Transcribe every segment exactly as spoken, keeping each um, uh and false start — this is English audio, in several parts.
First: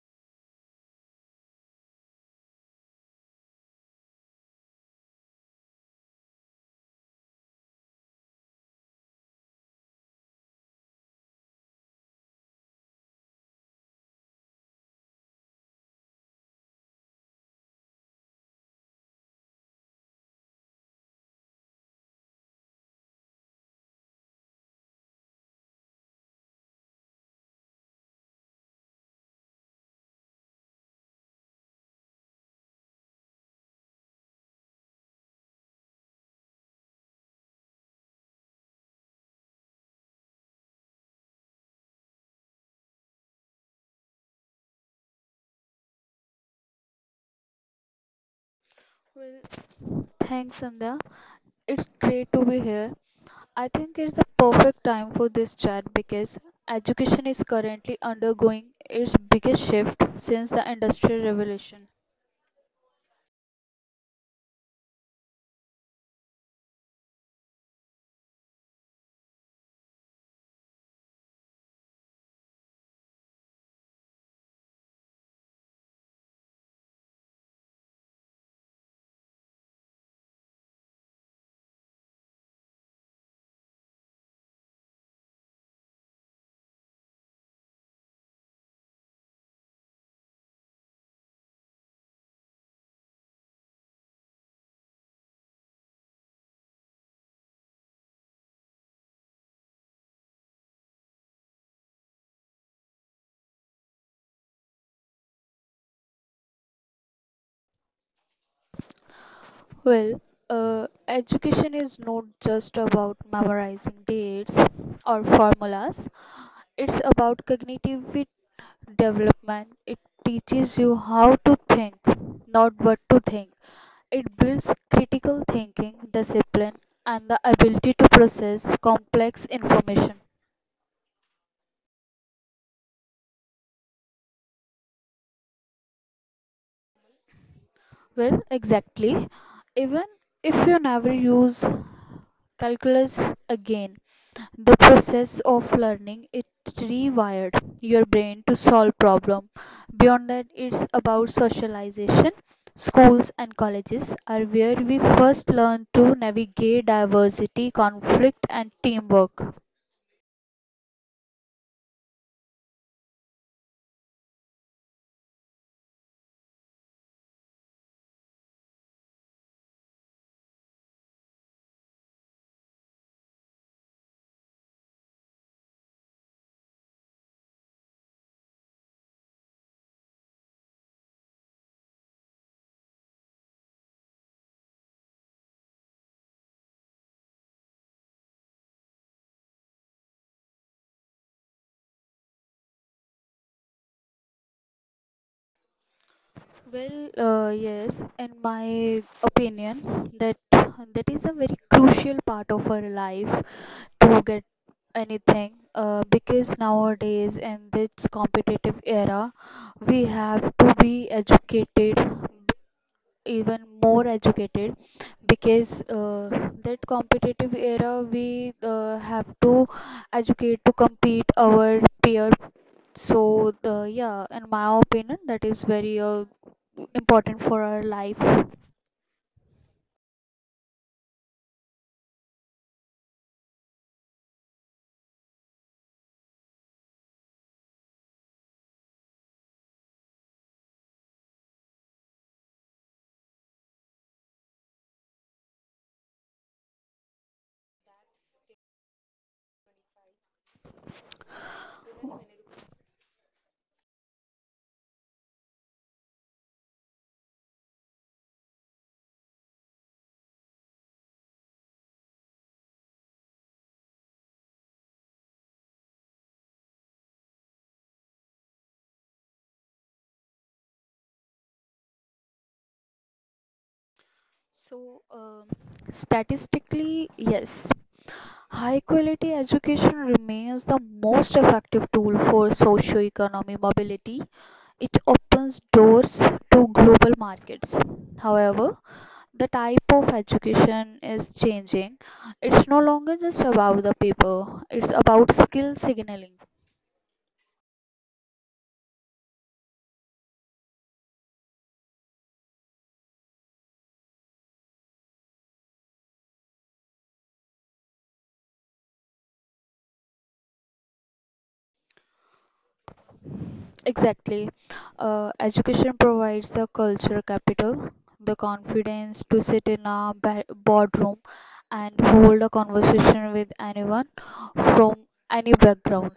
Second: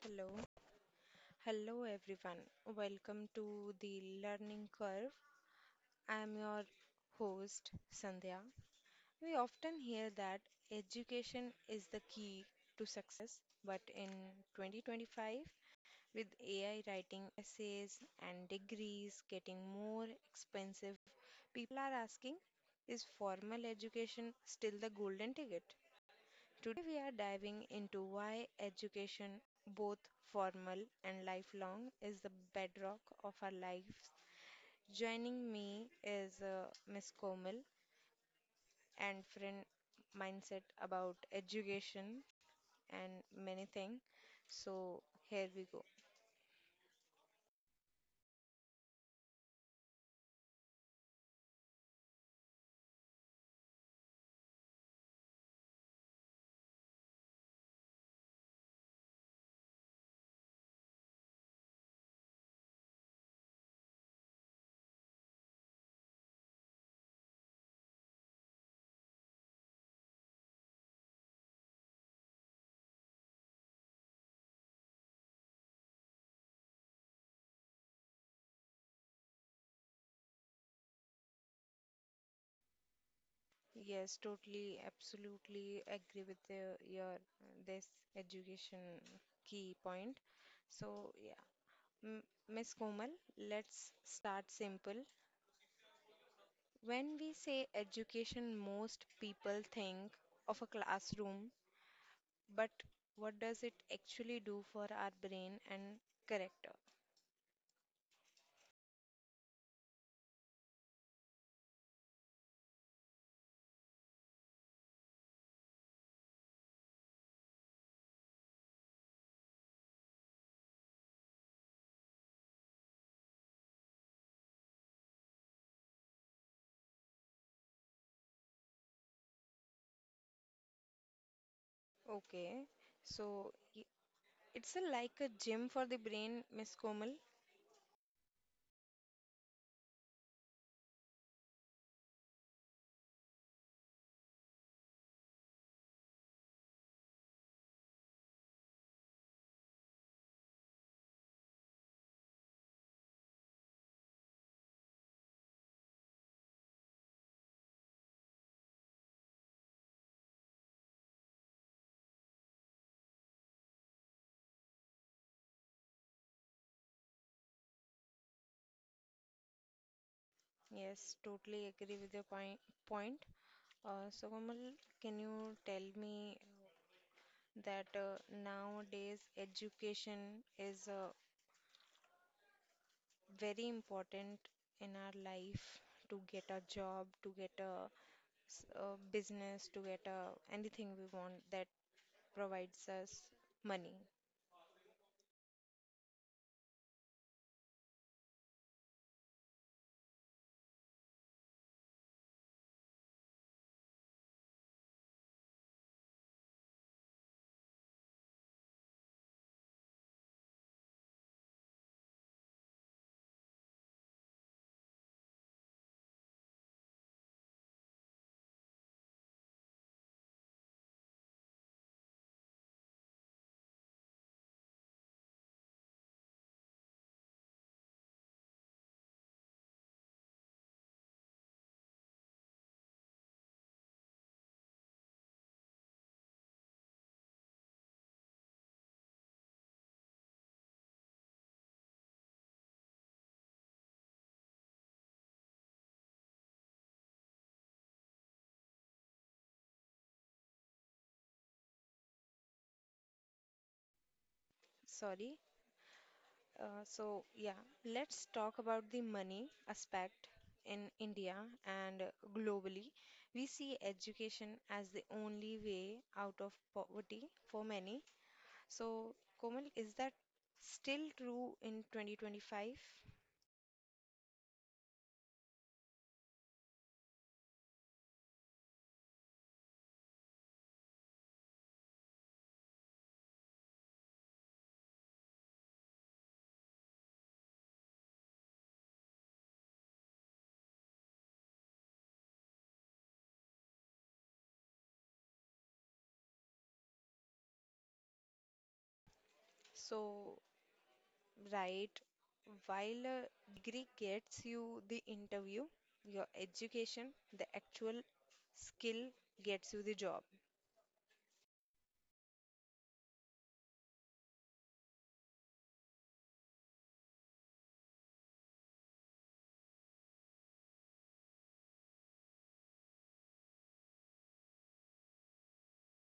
Hello, hello everyone. Welcome to the Learning Curve. I am your host, Sandhya. We often hear that education is the key to success, but in twenty twenty-five, with A I writing essays and degrees getting more expensive, people are asking, is formal education still the golden ticket? Today, we are diving into why education, both formal and lifelong, is the bedrock of our lives. Joining me is uh, Miss Komal and friend mindset about education and many things. So, here we go. Well, thanks, Amda. It's great to be here. I think it's the perfect time for this chat because education is currently undergoing its biggest shift since the Industrial Revolution. Yes, totally, absolutely agree with your, your uh, this education key point. So, yeah, M- Miss Komal, let's start simple. When we say education, most people think of a classroom, but what does it actually do for our brain and character? Well, uh, education is not just about memorizing dates or formulas, it's about cognitive development. It teaches you how to think, not what to think. It builds critical thinking, discipline, and the ability to process complex information. Okay, so y- it's a, like a gym for the brain, Miss Komal. Well, exactly. Even if you never use calculus again, the process of learning it rewired your brain to solve problem. Beyond that, it's about socialization. Schools and colleges are where we first learn to navigate diversity, conflict, and teamwork. Yes, totally agree with your point. point. Uh, so, Komal, can you tell me that uh, nowadays education is uh, very important in our life to get a job, to get a, s- a business, to get a anything we want that provides us money. Well, uh, yes, in my opinion, that that is a very crucial part of our life to get anything. Uh, because nowadays, in this competitive era, we have to be educated, even more educated, because uh, that competitive era, we uh, have to educate to compete our peer. So the yeah, in my opinion, that is very uh, important for our life. Sorry. Uh, so yeah, let's talk about the money aspect in India and globally. We see education as the only way out of poverty for many. So Komal, is that still true in twenty twenty-five? So um statistically, yes, high quality education remains the most effective tool for socio-economic mobility. It opens doors to global markets. However, the type of education is changing. It's no longer just about the paper, it's about skill signaling. So right. While a degree gets you the interview, your education, the actual skill gets you the job. Exactly. Uh, education provides the culture capital, the confidence to sit in a ba- boardroom and hold a conversation with anyone from any background.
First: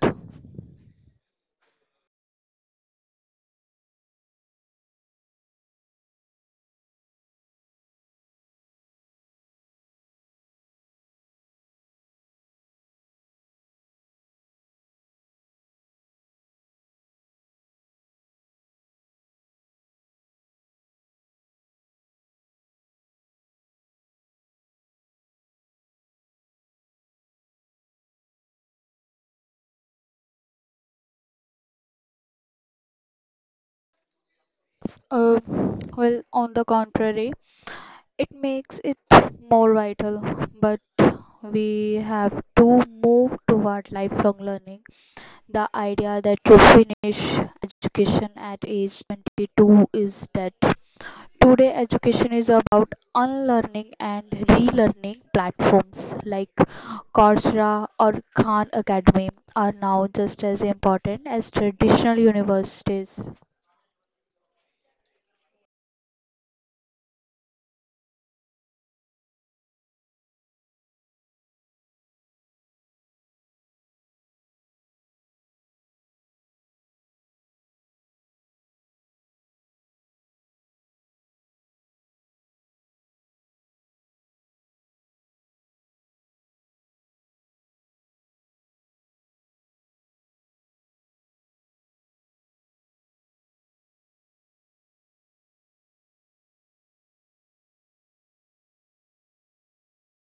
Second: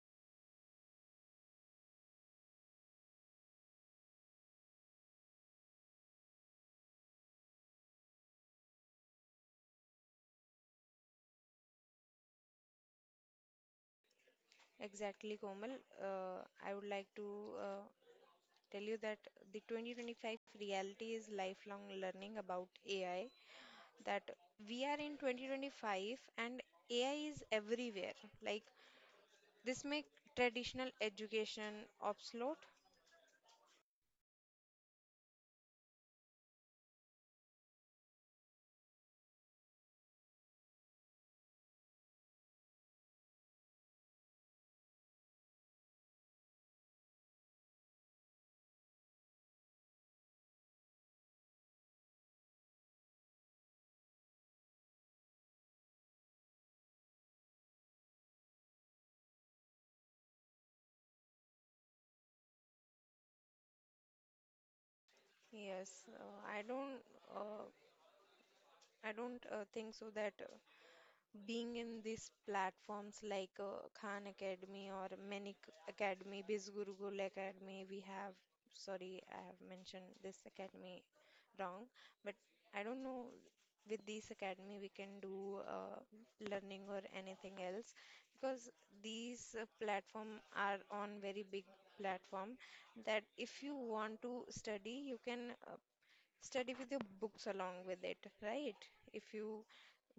Exactly, Komal. Uh, I would like to uh, tell you that the twenty twenty-five reality is lifelong learning about A I, that we are in twenty twenty-five and A I is everywhere. Like this make traditional education obsolete. Uh, well, on the contrary, it makes it more vital, but we have to move toward lifelong learning. The idea that you finish education at age twenty-two is dead. Today, education is about unlearning and relearning. Platforms like Coursera or Khan Academy are now just as important as traditional universities. Yes, uh, I don't uh, I don't uh, think so that uh, being in these platforms like uh, Khan Academy or Manik Academy, Biz Gurukul Academy, we have, sorry, I have mentioned this academy wrong, but I don't know, with this academy we can do uh, learning or anything else because these uh, platform are on very big platform that if you want to study you can uh, study with your books along with it, right? If you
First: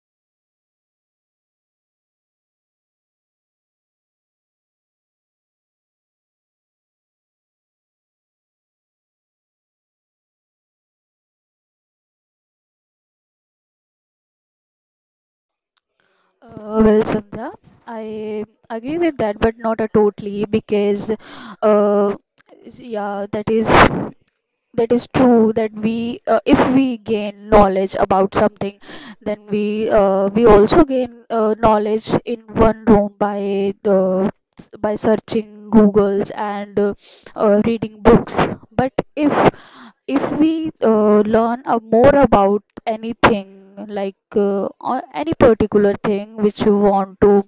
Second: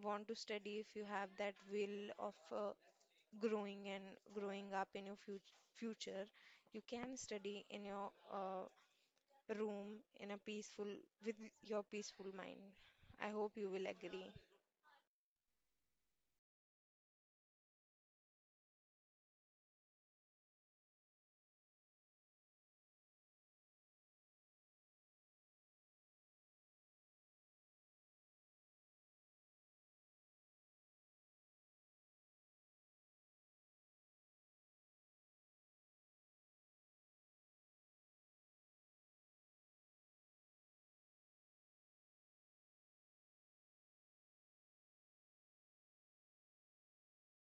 want to study, if you have that will of uh, growing and growing up in your fut- future, you can study in your uh, room in a peaceful, with your peaceful mind. I hope you will agree. Uh, well, Sandhya, I agree with that, but not uh, totally, because uh, yeah, that is that is true that we uh, if we gain knowledge about something, then we uh, we also gain uh, knowledge in one room by the by searching googles, and uh, uh, reading books. But if if we uh, learn uh, more about anything, like uh, or any particular thing which you want to,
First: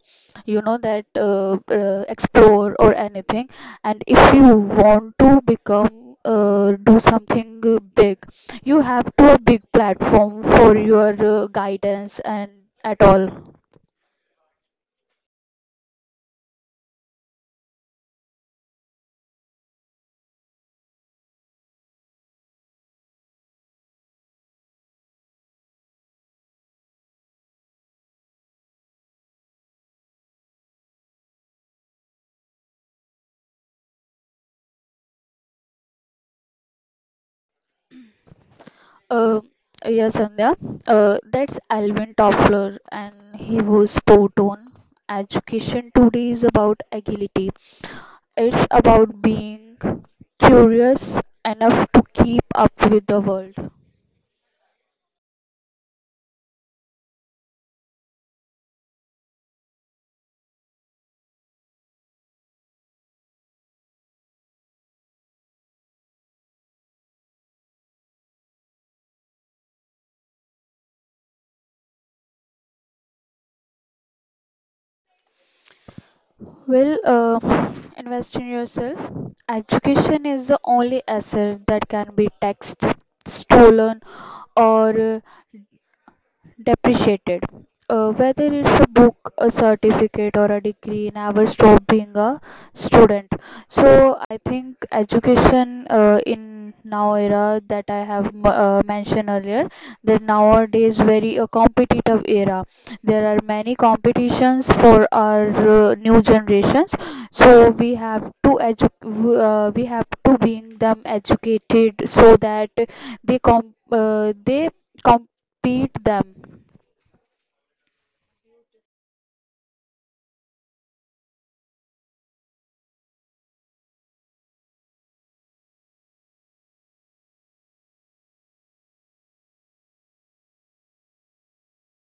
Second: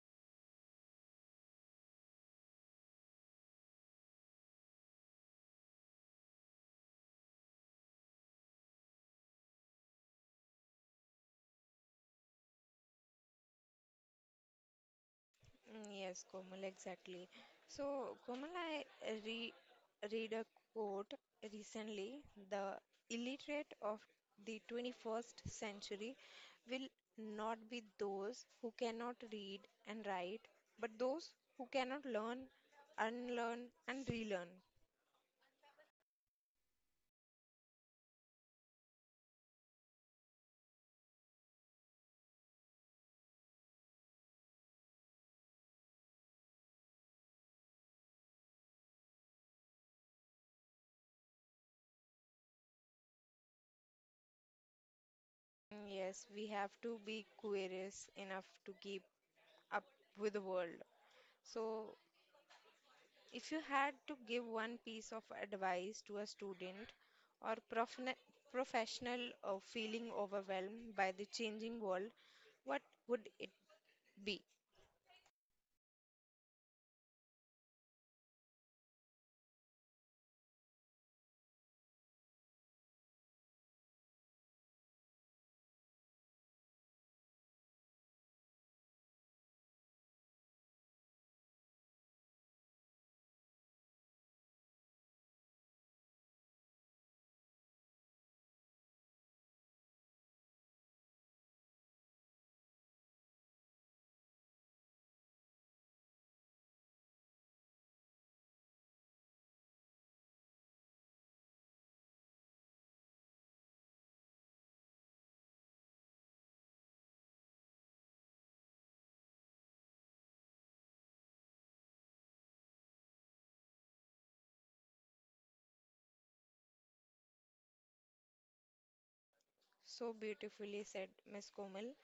you know that uh, uh, explore or anything. And if you want to become, uh, do something uh, big, you have to a big platform for your uh, guidance and at all. Mm, yes, Komal, exactly. So, Komal, I re read a quote recently. The illiterate of the twenty-first century will not be those who cannot read and write, but those who cannot learn, unlearn, and relearn. uh, yeah, Sandhya, uh, that's Alvin Toffler, and he was spot on. Education today is about agility. It's about being curious enough to keep up with the world. Mm, yes, we have to be curious enough to keep up with the world. So, if you had to give one piece of advice to a student or profne- professional uh, feeling overwhelmed by the changing world, what would it be? Well, uh, invest in yourself. Education is the only asset that can be taxed, stolen, or uh, depreciated. Uh, whether it's a book, a certificate, or a degree, never stop being a student. So I think education, uh, in now era that I have uh, mentioned earlier, that nowadays very a competitive era. There are many competitions for our uh, new generations. So we have to edu- uh, we have to bring them educated so that they com- uh, they beat them. So beautifully said, Miss Komal.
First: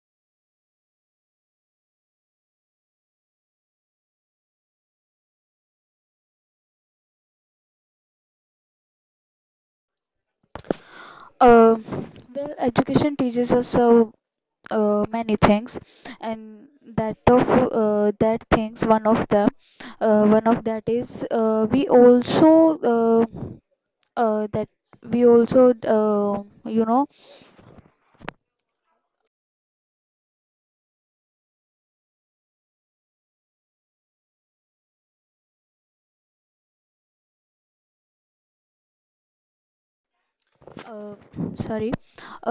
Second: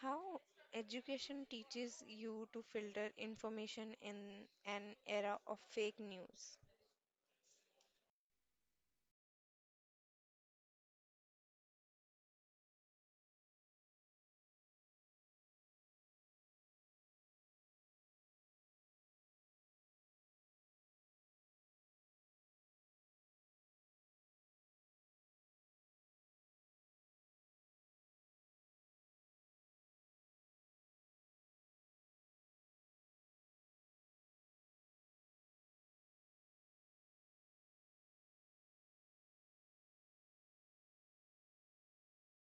How education teaches you to filter information in an era of fake news. Uh, well, education teaches us so uh, many things, and that of uh, that things, one of them, uh, one of that is uh, we also, uh, uh, that we also, uh, you know uh, sorry.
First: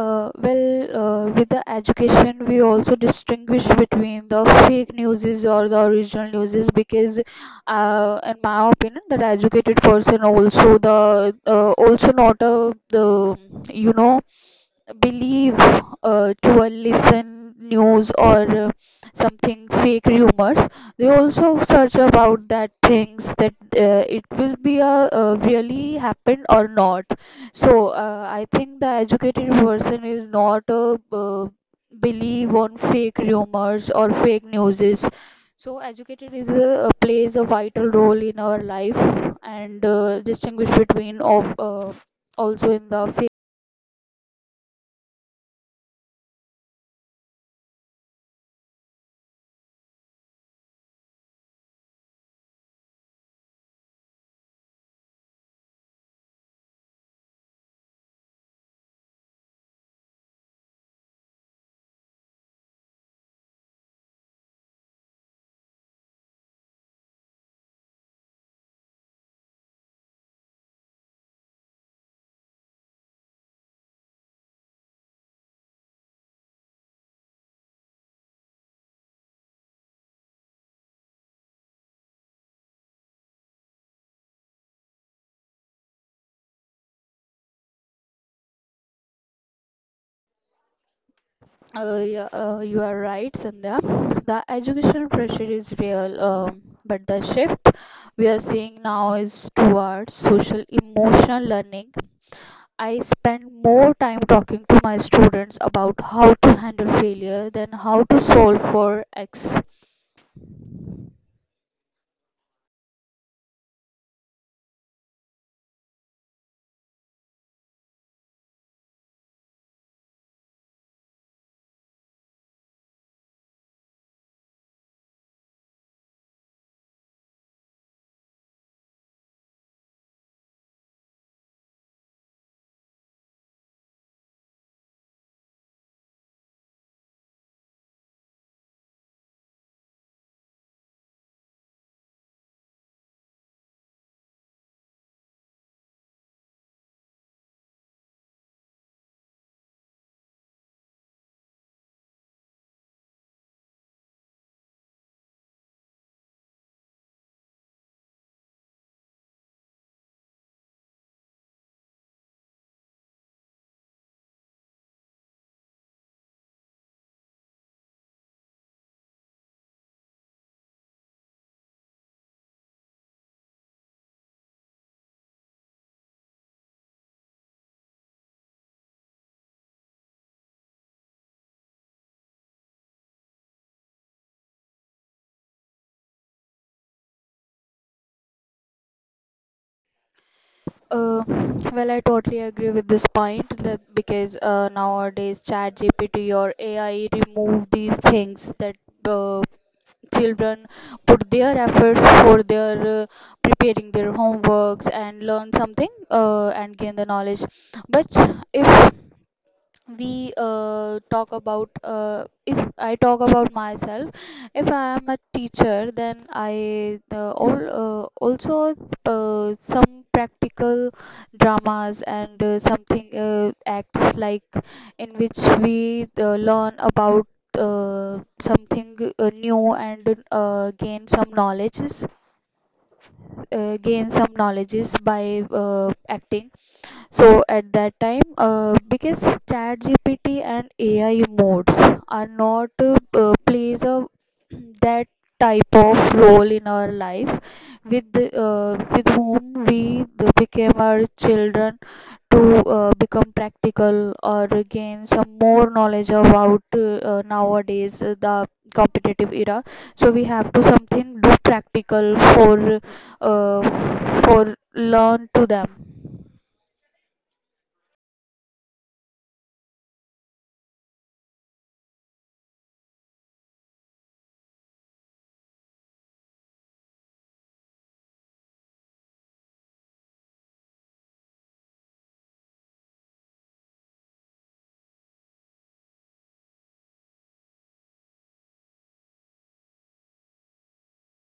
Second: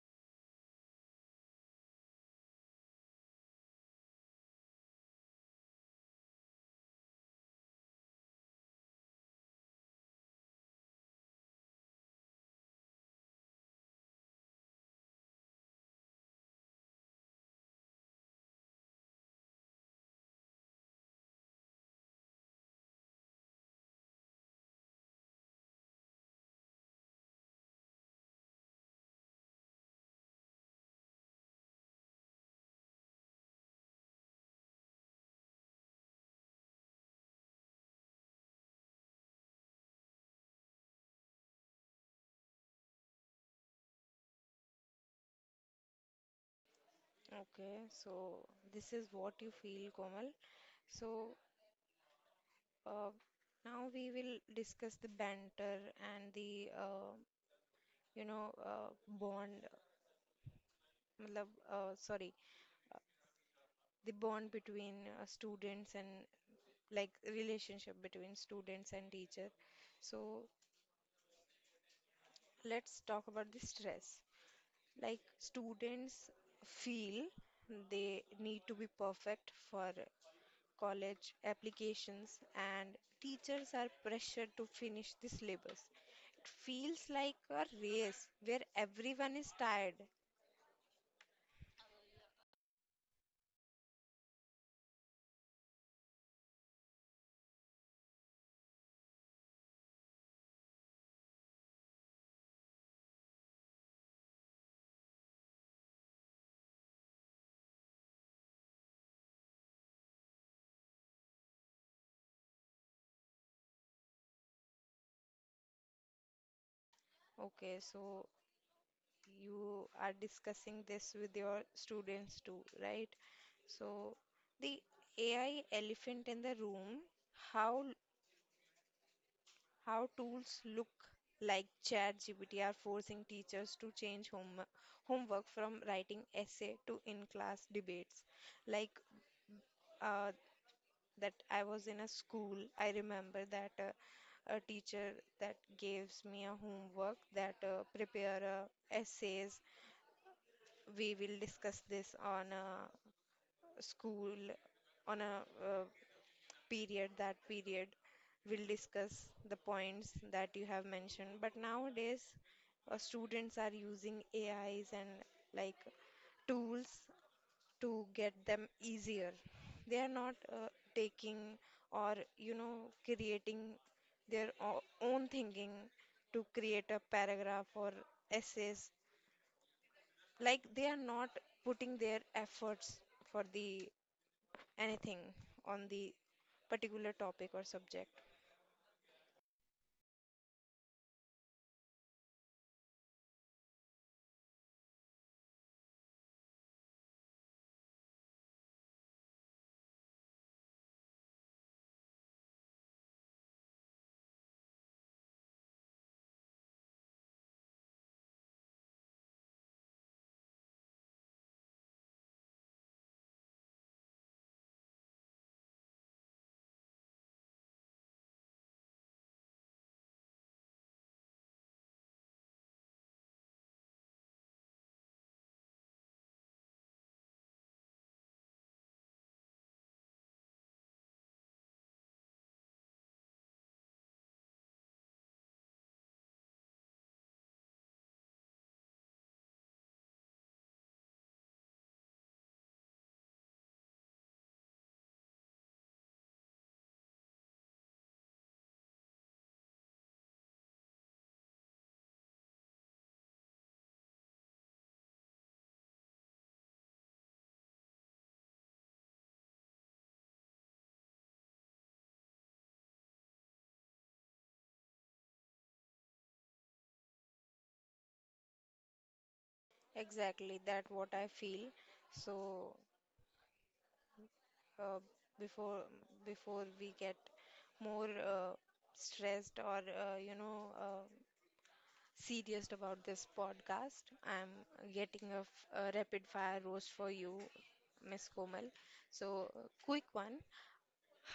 uh, Well, uh, with the education, we also distinguish between the fake newses or the original newses, because uh, in my opinion, that educated person also the uh, also not a the, you know believe uh, to a listen news or uh, something fake rumors. They also search about that things, that uh, it will be a uh, really happened or not. So uh, I think the educated person is not a, uh, believe on fake rumors or fake newses. So educated is a, plays a vital role in our life, and uh, distinguish between of uh, also in the fake. Okay, so this is what you feel, Komal. So uh, now we will discuss the banter and the uh, you know, uh, bond, matlab, uh, sorry, the bond between uh, students and like relationship between students and teacher. So let's talk about the stress. Like students feel they need to be perfect for college applications and teachers are pressured to finish the syllabus. It feels like a race where everyone is tired. Uh, yeah, uh, you are right, Sandhya. The education pressure is real, um, but the shift we are seeing now is towards social emotional learning. I spend more time talking to my students about how to handle failure than how to solve for X. Okay, so you are discussing this with your students too, right? So the A I elephant in the room, how how tools look like ChatGPT are forcing teachers to change home, homework from writing essay to in-class debates. Like uh, that I was in a school, I remember that uh, a teacher that gives me a homework that uh, prepare uh, essays we will discuss this on a school on a uh, period that period we'll discuss the points that you have mentioned, but nowadays uh, students are using ais and like tools to get them easier. They are not uh, taking or you know creating their o- own thinking to create a paragraph or essays. Like they are not putting their efforts for the anything on the particular topic or subject. Uh, well, I totally agree with this point, that because uh, nowadays ChatGPT or A I remove these things, that uh, children put their efforts for their, uh, preparing their homeworks and learn something, uh, and gain the knowledge. But if we uh, talk about uh, if I talk about myself, if I am a teacher, then I, uh, all, uh, also, uh, some practical dramas and uh, something, uh, acts, like in which we uh, learn about uh, something uh, new, and uh, gain some knowledges uh, gain some knowledges by uh, acting. So at that time, uh, because chat G P T and A I modes are not, uh, uh, plays a that type of role in our life, with the, uh, with whom we the became our children to uh, become practical or gain some more knowledge about, uh, nowadays, uh, the competitive era. So we have to something do practical for, uh, for learn to them. Exactly, that what I feel. So uh, before before we get more uh, stressed or uh, you know uh, serious about this podcast, I'm getting a, f- a rapid fire roast for you, Miss Komal. So uh, quick one.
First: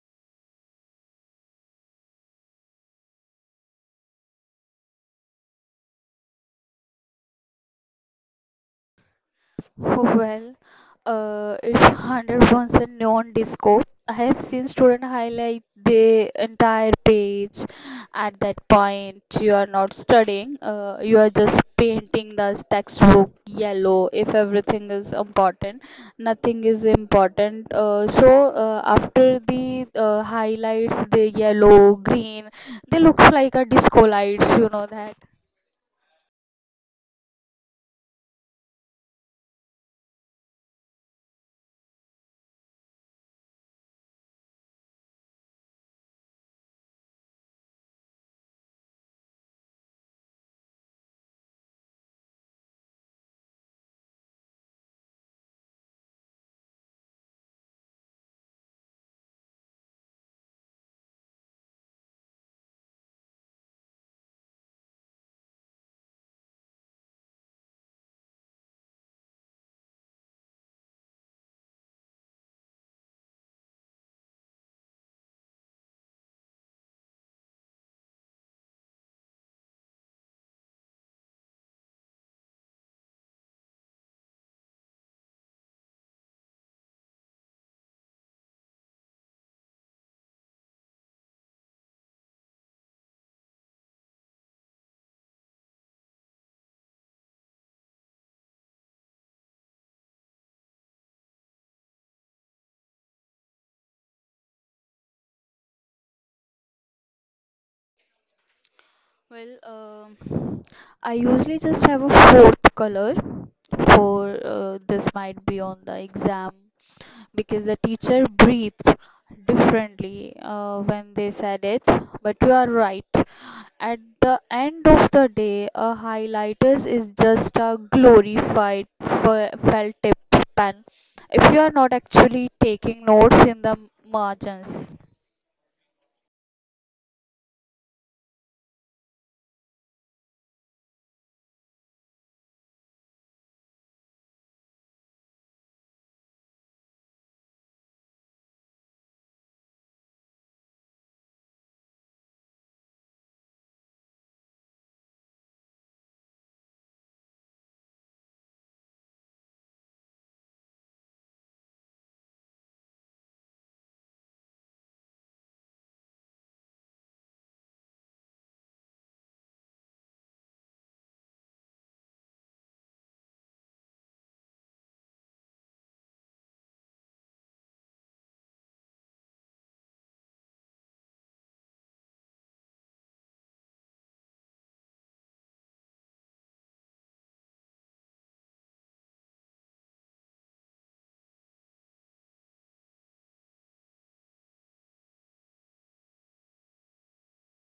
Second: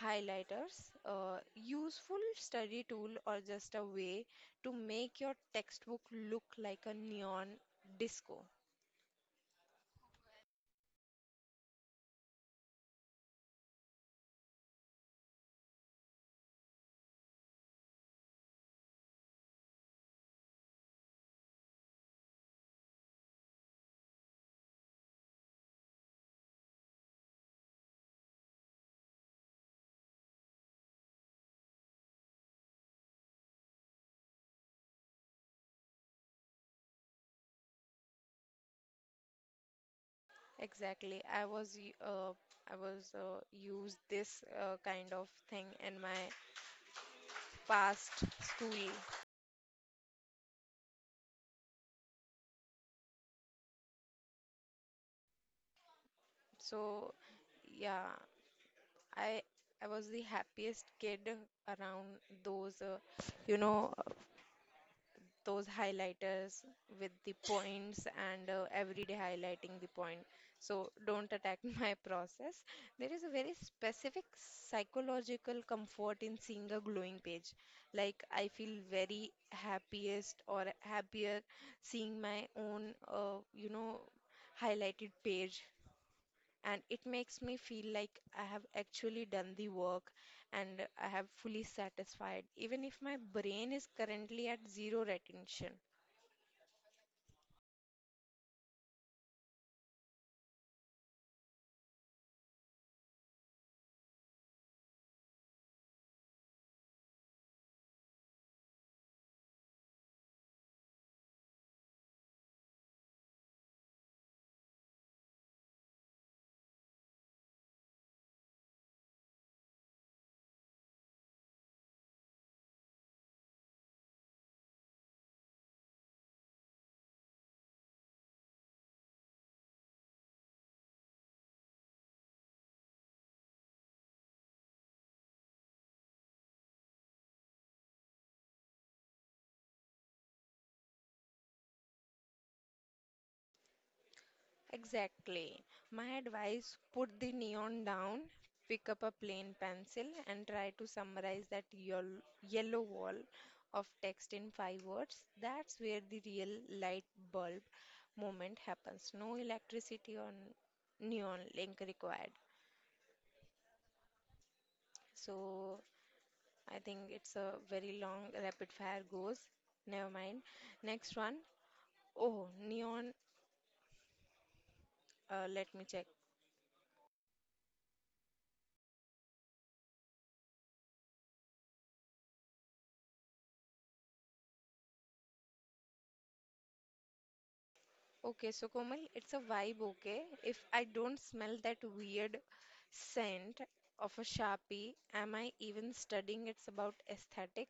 Highlighters, a useful study tool or just a way to make your textbook look like a neon disco. Well, uh, it's one hundred percent neon disco. I have seen student highlight the entire page. At that point, you are not studying, uh, you are just painting the textbook yellow. If everything is important, nothing is important. Uh, so, uh, after the uh, highlights, the yellow, green, they looks like a disco lights, you know that. Exactly. I was y- uh, I was uh, used this uh, kind of thing in my past school. So yeah, I I was the happiest kid around those uh, you know those highlighters with the points and uh, every day highlighting the point. So don't attack my process. There is a very specific psychological comfort in seeing a glowing page. Like I feel very happiest or happier seeing my own, uh, you know, highlighted page. And it makes me feel like I have actually done the work and I have fully satisfied, even if my brain is currently at zero retention. Well, um I usually just have a fourth color for, uh, this might be on the exam, because the teacher breathed differently uh, when they said it. But you are right. At the end of the day, a highlighters is just a glorified fe- felt tip pen if you are not actually taking notes in the margins. Exactly. My advice, put the neon down, pick up a plain pencil, and try to summarize that yel- yellow wall of text in five words. That's where the real light bulb moment happens. No electricity or n- neon link required. So I think it's a very long rapid fire goes. Never mind. Next one. Oh, neon. Uh, let me check. Okay, so Komal, it's a vibe, okay? If I don't smell that weird scent of a Sharpie, am I even studying? It's about aesthetic.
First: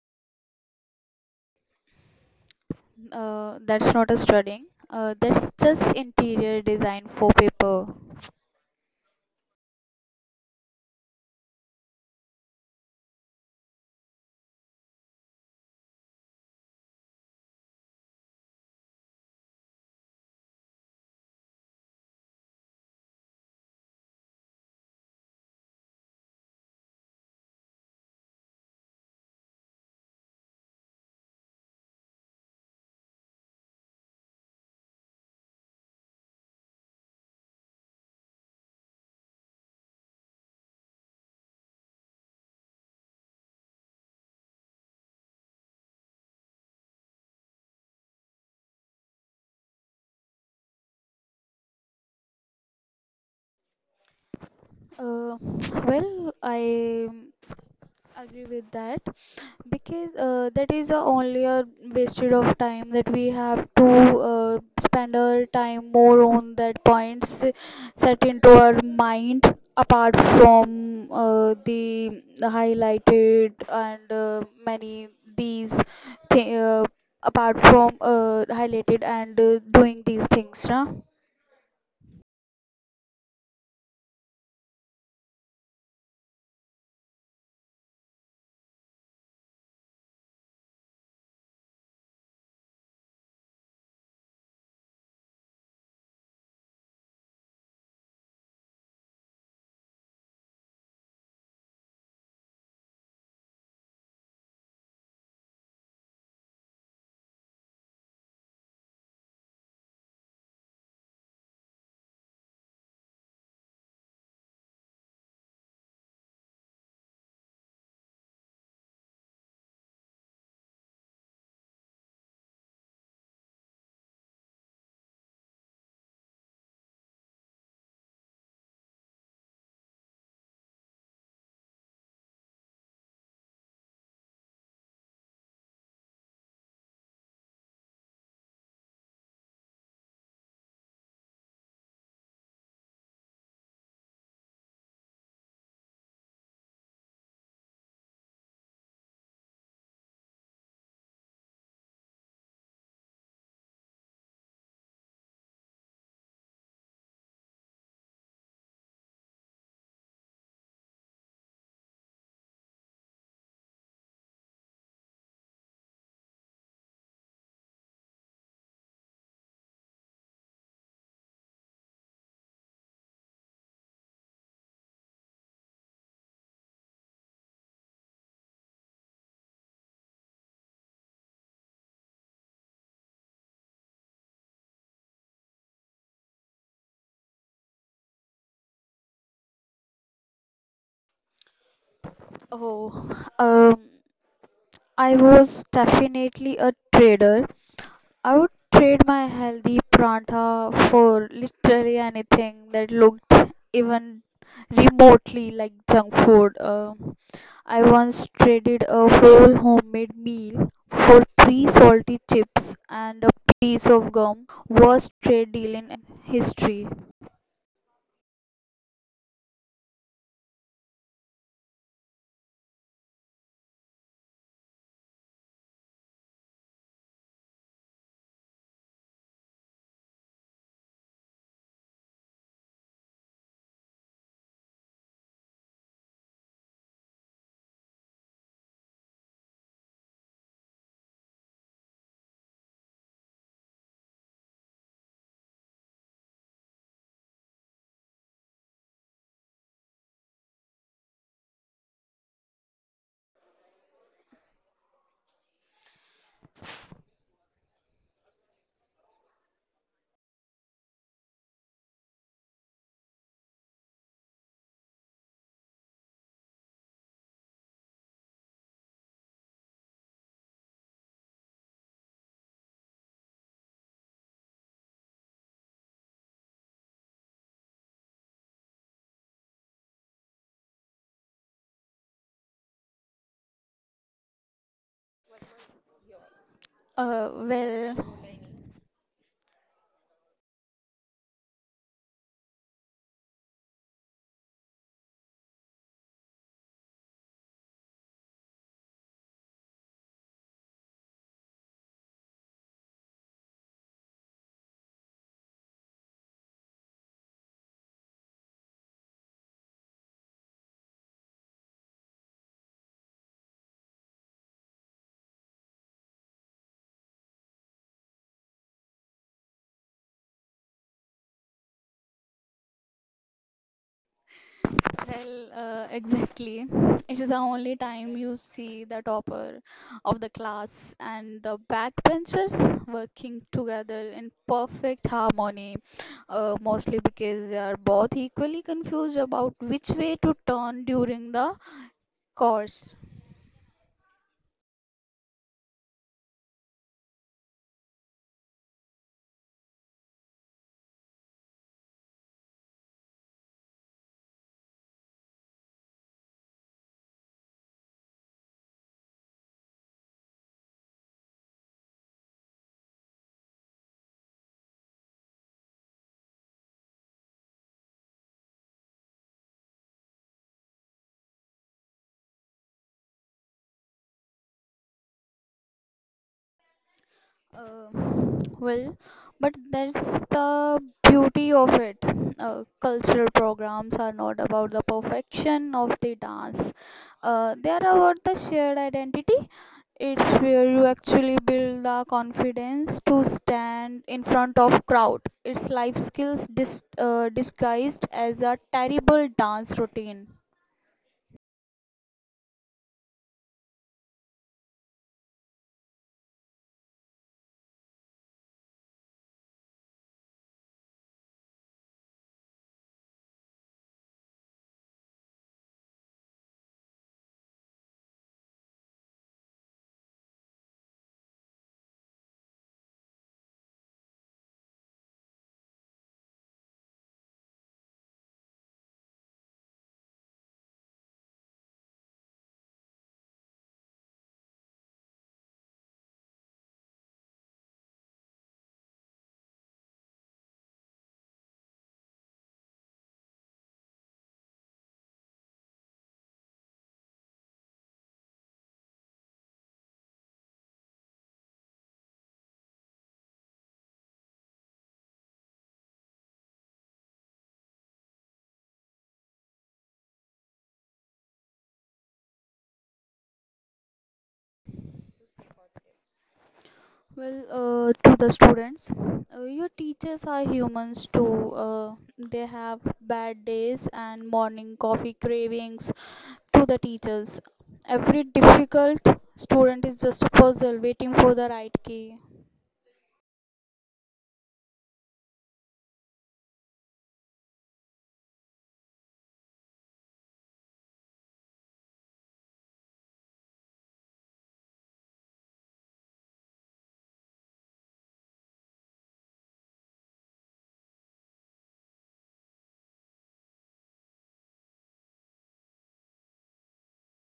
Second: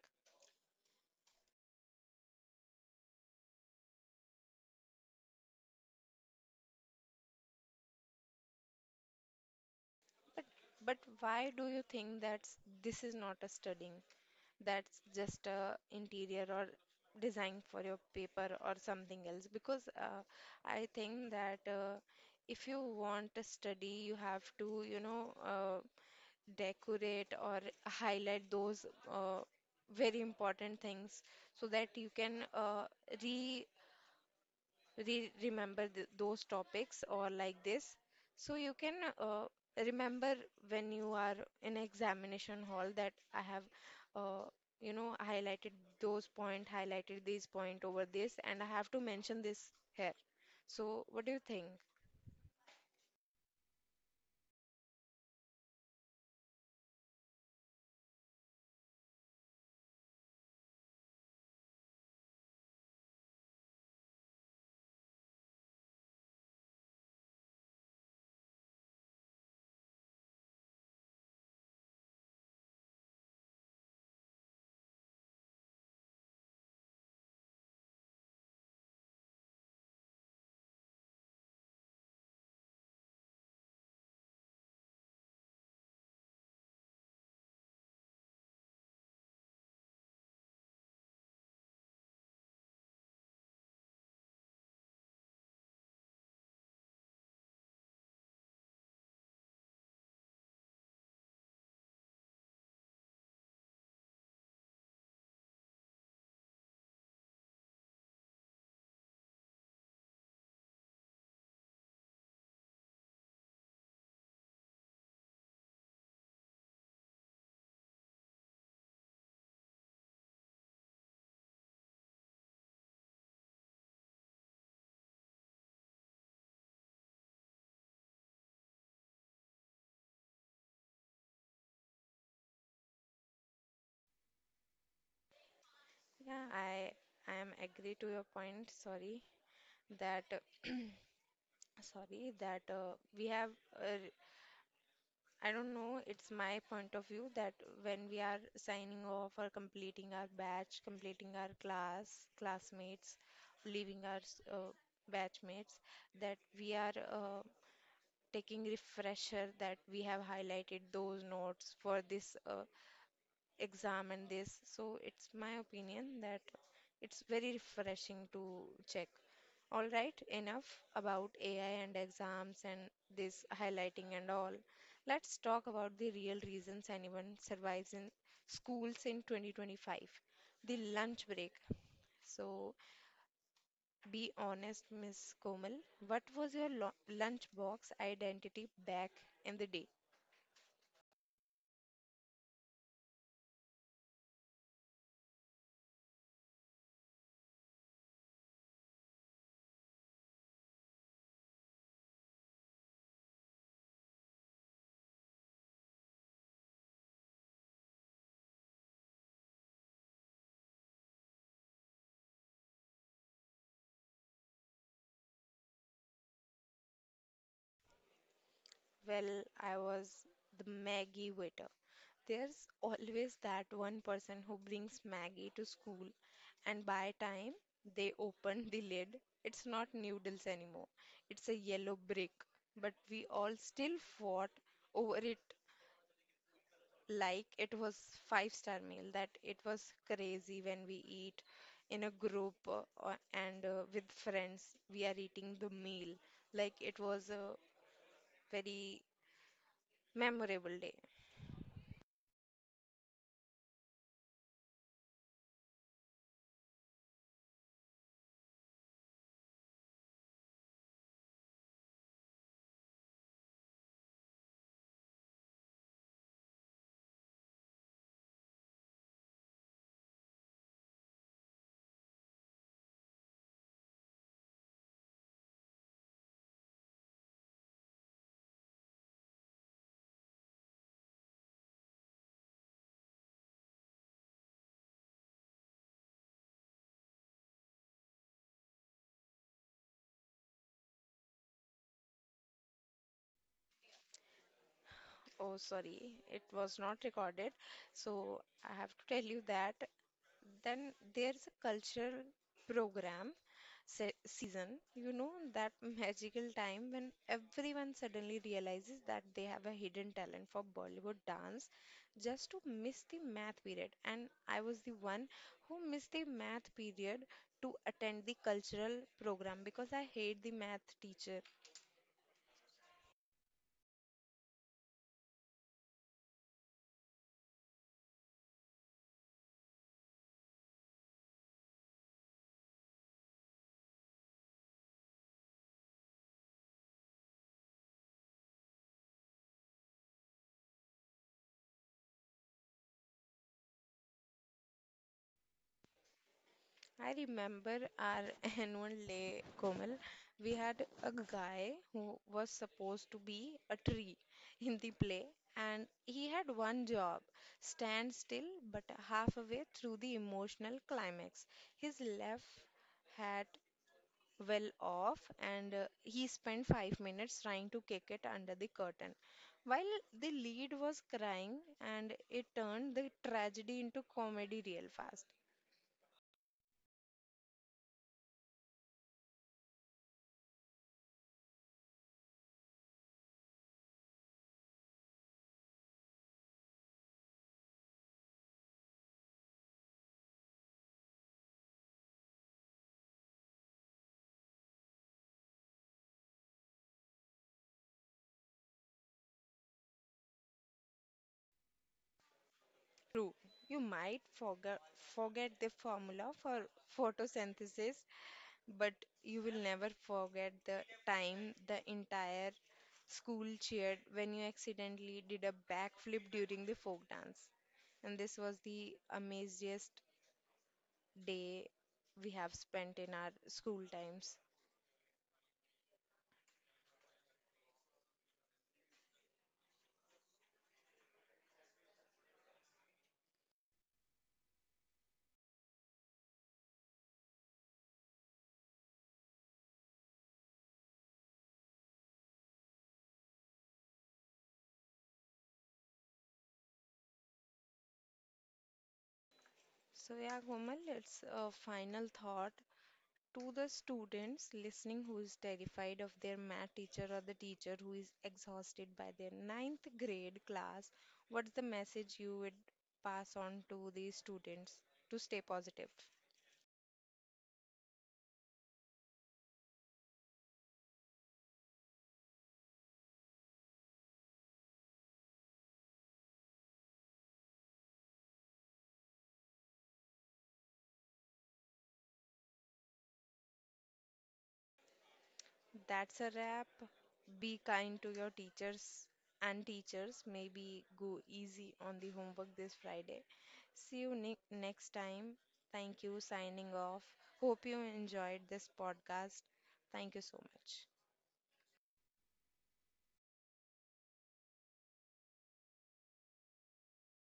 Uh, that's not a studying. Uh, that's just interior design for paper. But but why do you think that's this is not a studying? That's just a interior or design for your paper or something else? Because uh, I think that uh, if you want to study, you have to, you know, uh, decorate or highlight those uh, very important things so that you can uh, re, re remember th- those topics or like this, so you can uh, remember when you are in examination hall that I have uh, you know highlighted those point, highlighted this point over this, and I have to mention this here. So what do you think? Uh, well, I agree with that, because uh, that is uh, only a wasted of time, that we have to uh, spend our time more on that points set into our mind, apart from uh, the highlighted and uh, many these, th- uh, apart from uh, highlighted and uh, doing these things, na? Yeah, i i am agree to your point. Sorry that sorry that uh, we have uh, I don't know, it's my point of view that when we are signing off or completing our batch completing our class classmates leaving our s- uh, batchmates, that we are uh, taking refresher that we have highlighted those notes for this uh, exam and this. So it's my opinion that it's very refreshing to check. All right, enough about A I and exams and this highlighting and all. Let's talk about the real reasons anyone survives in schools in twenty twenty-five. The lunch break. So be honest, Miss Komal, what was your lo- lunch box identity back in the day? Oh, um. I was definitely a trader. I would trade my healthy pranta for literally anything that looked even remotely like junk food. Uh, I once traded a whole homemade meal for three salty chips and a piece of gum. Worst trade deal in history. Well, I was the Maggie waiter. There's always that one person who brings Maggie to school, and by time they open the lid, it's not noodles anymore. It's a yellow brick. But we all still fought over it like it was five-star meal, that it was crazy when we eat in a group uh, or- and uh, with friends. We are eating the meal like it was a very memorable day. Uh, well. Oh, sorry, it was not recorded. So I have to tell you that then there's a cultural program se season, you know, that magical time when everyone suddenly realizes that they have a hidden talent for Bollywood dance just to miss the math period. And I was the one who missed the math period to attend the cultural program because I hate the math teacher. Well, uh, exactly. It is the only time you see the topper of the class and the backbenchers working together in perfect harmony, uh, mostly because they are both equally confused about which way to turn during the course. I remember our annual day, Komal. We had a guy who was supposed to be a tree in the play, and he had one job, stand still, but halfway through the emotional climax, his left hat well off, and uh, he spent five minutes trying to kick it under the curtain. While the lead was crying, and it turned the tragedy into comedy real fast. Uh, well, but that's the beauty of it. Uh, cultural programs are not about the perfection of the dance. Uh, they are about the shared identity. It's where you actually build the confidence to stand in front of crowd. It's life skills dis- uh, disguised as a terrible dance routine. You might forget, forget the formula for photosynthesis, but you will never forget the time the entire school cheered when you accidentally did a backflip during the folk dance. And this was the amaziest day we have spent in our school times. So, yeah, Komal, it's a final thought. To the students listening who is terrified of their math teacher or the teacher who is exhausted by their ninth grade class, what's the message you would pass on to these students to stay positive? Well, uh, to the students, uh, your teachers are humans too. Uh, they have bad days and morning coffee cravings. To the teachers, every difficult student is just a puzzle waiting for the right key. That's a wrap. Be kind to your teachers and teachers. Maybe go easy on the homework this Friday. See you ne- next time. Thank you. Signing off. Hope you enjoyed this podcast. Thank you so much.